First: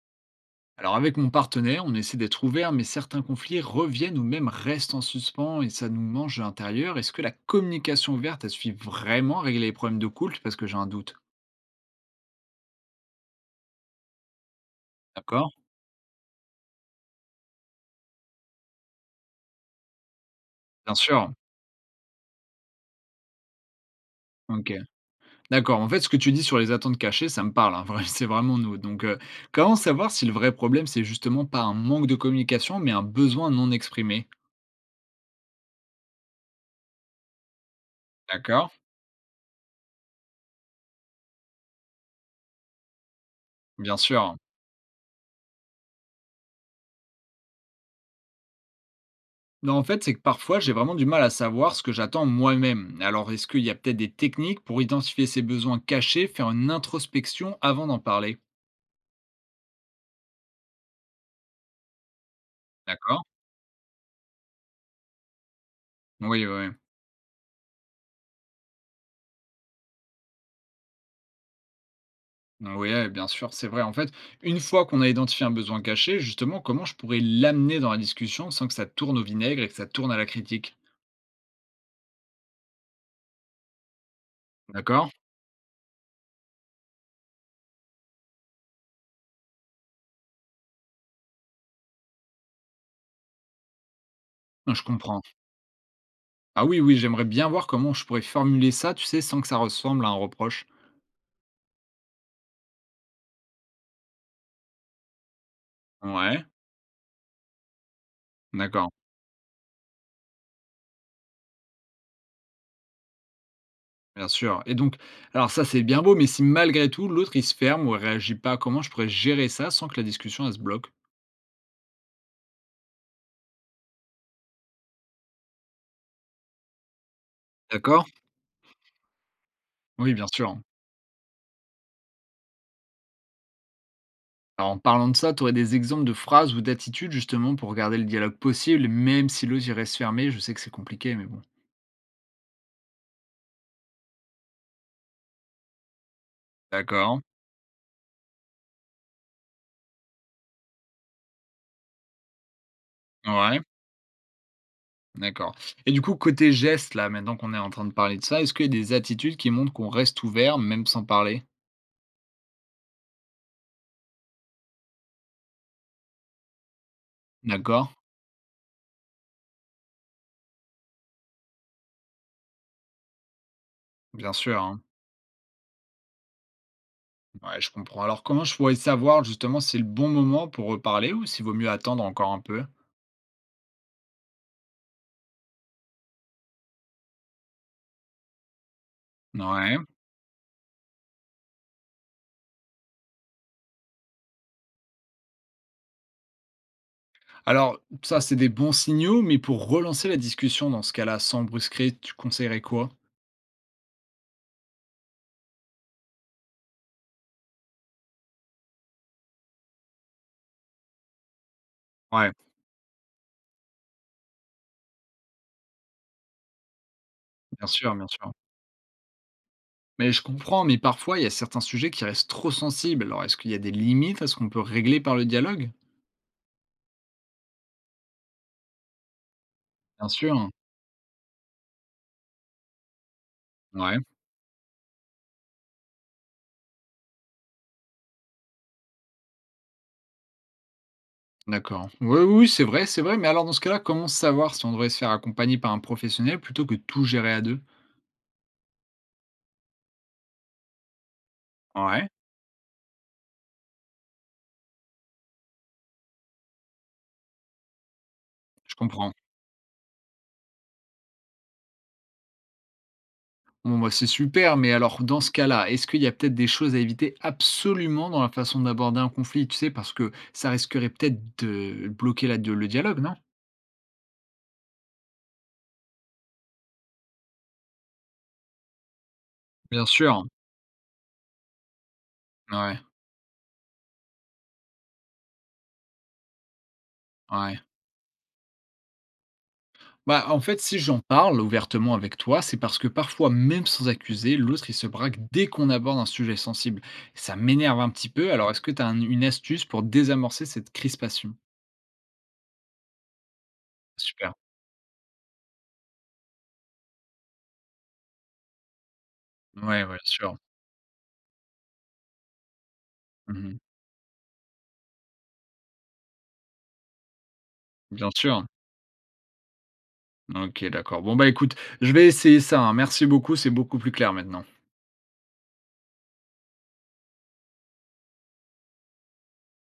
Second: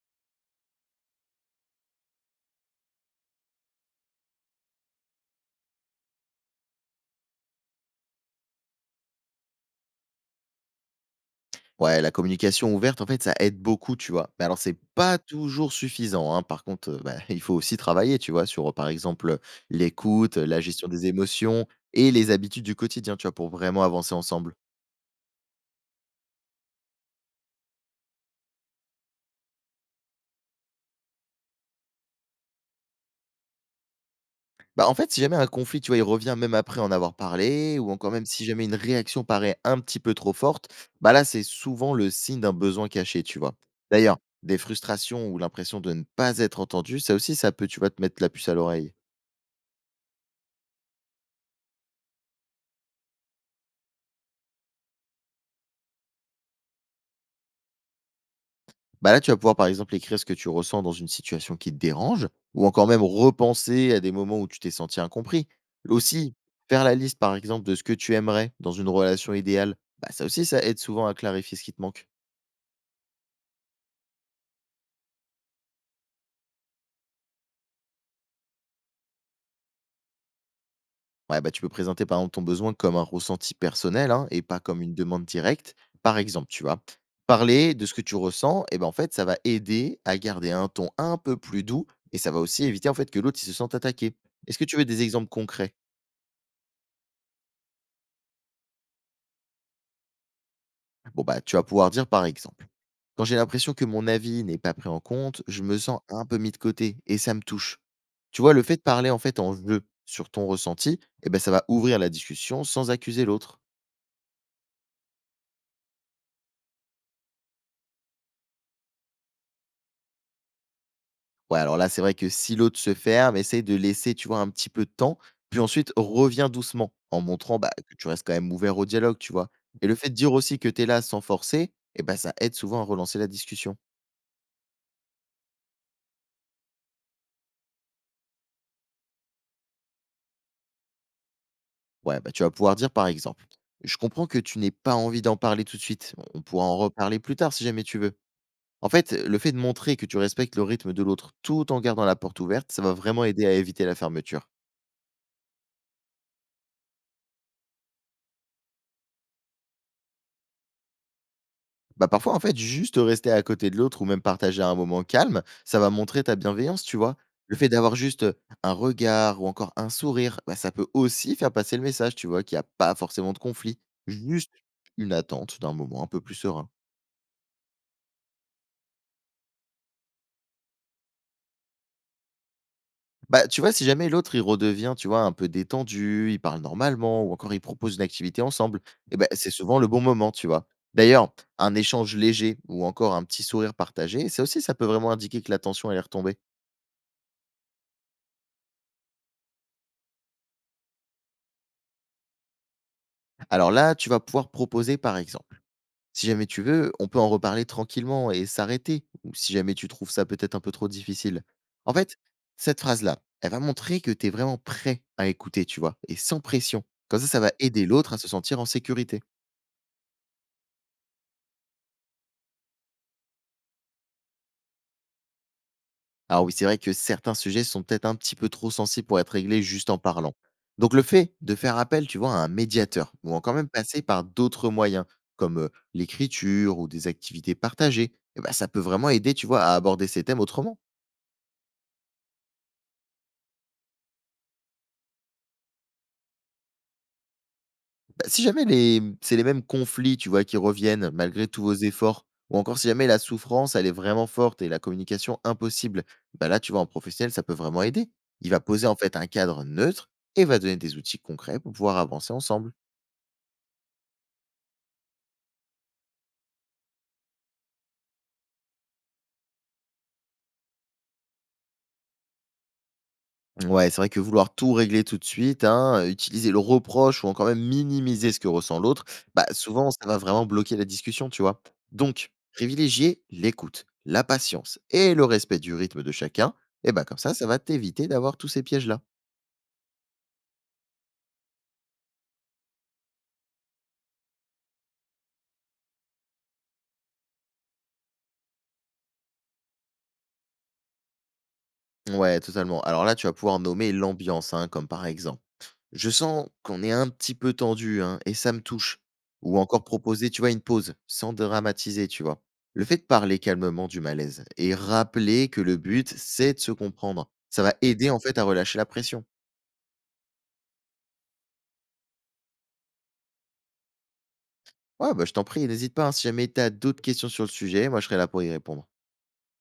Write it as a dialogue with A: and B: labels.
A: Alors avec mon partenaire, on essaie d'être ouvert, mais certains conflits reviennent ou même restent en suspens et ça nous mange de l'intérieur. Est-ce que la communication ouverte, elle suffit vraiment à régler les problèmes de couple? Parce que j'ai un doute.
B: Ouais, la communication ouverte, en fait, ça aide beaucoup, tu vois. Mais alors, c'est pas
A: D'accord.
B: toujours suffisant, hein. Par contre, il faut aussi travailler, tu vois, sur, par exemple, l'écoute, la gestion
A: Bien
B: des
A: sûr.
B: émotions et les habitudes du quotidien, tu vois, pour vraiment avancer ensemble.
A: Ok. D'accord. En fait, ce que tu dis sur les attentes cachées, ça me parle, hein. C'est vraiment nous. Donc, comment savoir si le vrai problème, c'est justement pas un manque de communication, mais un besoin non exprimé?
B: Bah, en fait, si jamais un conflit, tu vois, il revient même après en avoir parlé, ou encore même si jamais
A: D'accord.
B: une réaction paraît un petit peu trop forte, bah là, c'est souvent le signe d'un besoin caché, tu vois.
A: Bien
B: D'ailleurs,
A: sûr.
B: des frustrations ou l'impression de ne pas être entendu, ça aussi, ça peut, tu vois, te mettre la puce à l'oreille.
A: Non, en fait, c'est que parfois, j'ai vraiment du mal à savoir ce que j'attends moi-même. Alors, est-ce qu'il y a peut-être des techniques pour identifier ces besoins cachés, faire une introspection avant d'en parler?
B: Bah là, tu vas pouvoir, par exemple, écrire ce que tu ressens dans une situation qui te dérange, ou encore même
A: D'accord?
B: repenser à des moments où tu t'es senti incompris. Aussi,
A: Oui, oui.
B: faire la liste, par exemple, de ce que tu aimerais dans une relation idéale, bah ça aussi, ça aide souvent à clarifier ce qui te manque.
A: Oui, bien sûr, c'est vrai. En fait, une fois qu'on a identifié un besoin caché, justement, comment je pourrais l'amener dans la discussion sans que ça tourne au vinaigre et que ça tourne à la critique?
B: Ouais, bah tu peux présenter, par exemple, ton besoin comme un ressenti personnel, hein, et pas comme une
A: D'accord?
B: demande directe. Par exemple, tu vois, parler de ce que tu ressens, et ben en fait, ça va aider à garder un ton un peu plus doux et ça va aussi éviter en fait que l'autre il se sente attaqué. Est-ce que tu
A: Je
B: veux des
A: comprends.
B: exemples concrets?
A: Ah oui, oui, j'aimerais bien voir comment je pourrais formuler ça, tu sais, sans que ça ressemble à un reproche.
B: Bon bah tu vas pouvoir dire par exemple. Quand j'ai l'impression que mon avis n'est pas pris en compte, je me sens un peu
A: Ouais,
B: mis de côté et ça me touche. Tu vois, le fait de
A: d'accord.
B: parler en fait en jeu sur ton ressenti, eh ben, ça va ouvrir la discussion sans accuser l'autre.
A: Bien sûr. Et donc alors ça, c'est bien beau, mais si malgré tout l'autre, il se ferme ou elle réagit pas, comment je pourrais gérer ça sans que la discussion, elle se bloque?
B: Ouais, alors là, c'est vrai que si l'autre se ferme, essaye de laisser, tu vois, un petit peu de temps, puis ensuite reviens doucement en montrant bah, que
A: D'accord?
B: tu restes quand même ouvert au dialogue, tu vois. Et le fait
A: Oui,
B: de
A: bien
B: dire
A: sûr.
B: aussi que tu es là sans forcer, eh ben, ça aide souvent à relancer la discussion.
A: Alors en parlant de ça, tu aurais des exemples de phrases ou d'attitudes justement pour garder le dialogue possible, même si l'autre il reste fermé? Je sais que c'est compliqué, mais bon.
B: Ouais, bah, tu vas pouvoir dire par exemple, je comprends que tu n'aies pas envie d'en parler tout de suite, on pourra en reparler
A: D'accord.
B: plus tard si jamais tu veux. En fait, le fait de montrer que tu respectes le rythme de l'autre tout en gardant la porte ouverte, ça va vraiment aider à
A: Ouais,
B: éviter la fermeture.
A: d'accord. Et du coup, côté geste là, maintenant qu'on est en train de parler de ça, est-ce qu'il y a des attitudes qui montrent qu'on reste ouvert même sans parler?
B: Bah parfois, en fait, juste rester à côté de l'autre ou même partager un moment calme, ça va montrer ta bienveillance, tu vois. Le fait
A: D'accord,
B: d'avoir juste un regard ou encore un sourire, bah, ça peut aussi faire passer le message, tu vois, qu'il n'y a pas forcément de conflit.
A: bien
B: Juste
A: sûr, hein.
B: une attente d'un moment un peu plus serein.
A: Ouais, je comprends. Alors, comment je pourrais savoir justement si c'est le bon moment pour reparler ou s'il vaut mieux attendre encore un peu?
B: Bah, tu vois, si jamais l'autre, il redevient, tu vois, un peu détendu, il parle normalement ou encore il propose une activité ensemble, eh ben, c'est
A: Ouais.
B: souvent le bon moment, tu vois. D'ailleurs, un échange léger ou encore un petit sourire partagé, ça aussi, ça peut vraiment indiquer que la tension, elle est retombée.
A: Alors, ça, c'est des bons signaux, mais pour relancer la discussion dans ce cas-là, sans brusquer, tu conseillerais quoi?
B: Alors là, tu vas pouvoir proposer, par exemple. Si jamais tu veux, on peut en reparler tranquillement et s'arrêter, ou si jamais tu trouves ça peut-être un peu trop difficile. En fait,
A: Ouais,
B: cette phrase-là, elle va montrer que tu es vraiment prêt à écouter, tu vois, et sans pression. Comme ça va
A: bien
B: aider
A: sûr, bien
B: l'autre à se
A: sûr.
B: sentir en sécurité.
A: Mais je comprends, mais parfois, il y a certains sujets qui restent trop sensibles. Alors, est-ce qu'il y a des limites à ce qu'on peut régler par le dialogue?
B: Alors oui, c'est vrai que certains sujets sont peut-être un petit peu trop sensibles pour être réglés juste en
A: Bien
B: parlant.
A: sûr.
B: Donc le fait de faire appel, tu vois, à un médiateur, ou en quand même
A: Ouais,
B: passer par d'autres moyens, comme l'écriture ou des activités partagées, eh ben, ça peut vraiment aider, tu vois, à aborder ces thèmes autrement.
A: d'accord. Oui, oui, oui, c'est vrai, c'est vrai. Mais alors, dans ce cas-là, comment savoir si on devrait se faire accompagner par un professionnel plutôt que tout gérer à deux?
B: Bah, si jamais c'est les mêmes conflits, tu vois, qui reviennent malgré tous vos
A: Ouais,
B: efforts, ou encore si jamais la souffrance, elle est vraiment forte et la communication impossible, bah là, tu vois, en professionnel, ça peut vraiment aider. Il va
A: je
B: poser en
A: comprends.
B: fait un cadre neutre et va donner des outils concrets pour pouvoir avancer ensemble.
A: Bon, bah, c'est super, mais alors dans ce cas-là, est-ce qu'il y a peut-être des choses à éviter absolument dans la façon d'aborder un conflit, tu sais, parce que ça risquerait peut-être de bloquer la de le dialogue, non?
B: Ouais, c'est vrai que vouloir tout régler tout de suite, hein, utiliser le reproche ou encore même minimiser ce que ressent l'autre, bah,
A: Bien
B: souvent, ça va
A: sûr,
B: vraiment bloquer la discussion, tu vois. Donc,
A: ouais,
B: privilégier l'écoute, la patience et le respect du rythme de chacun, et bah, comme ça
A: ouais.
B: va t'éviter d'avoir tous ces pièges-là.
A: Bah, en fait, si j'en parle ouvertement avec toi, c'est parce que parfois, même sans accuser, l'autre il se braque dès qu'on aborde un sujet sensible. Ça m'énerve un petit peu, alors est-ce que tu as une astuce pour désamorcer cette crispation?
B: Ouais, totalement. Alors là, tu vas pouvoir nommer
A: Super.
B: l'ambiance, hein, comme par exemple je sens qu'on est un petit peu tendu, hein, et ça me touche. Ou
A: Ouais,
B: encore
A: ouais, bien
B: proposer,
A: sûr.
B: tu vois, une pause, sans dramatiser, tu vois. Le fait de parler
A: Mhm.
B: calmement du malaise et rappeler que le but, c'est de se comprendre. Ça va
A: Bien
B: aider, en fait,
A: sûr.
B: à relâcher la pression.
A: OK, d'accord. Bon, bah, écoute, je vais essayer ça, hein. Merci beaucoup, c'est beaucoup plus clair maintenant.
B: Ouais, bah, je t'en prie, n'hésite pas, hein, si jamais tu as d'autres questions sur le sujet, moi, je serai là pour y répondre.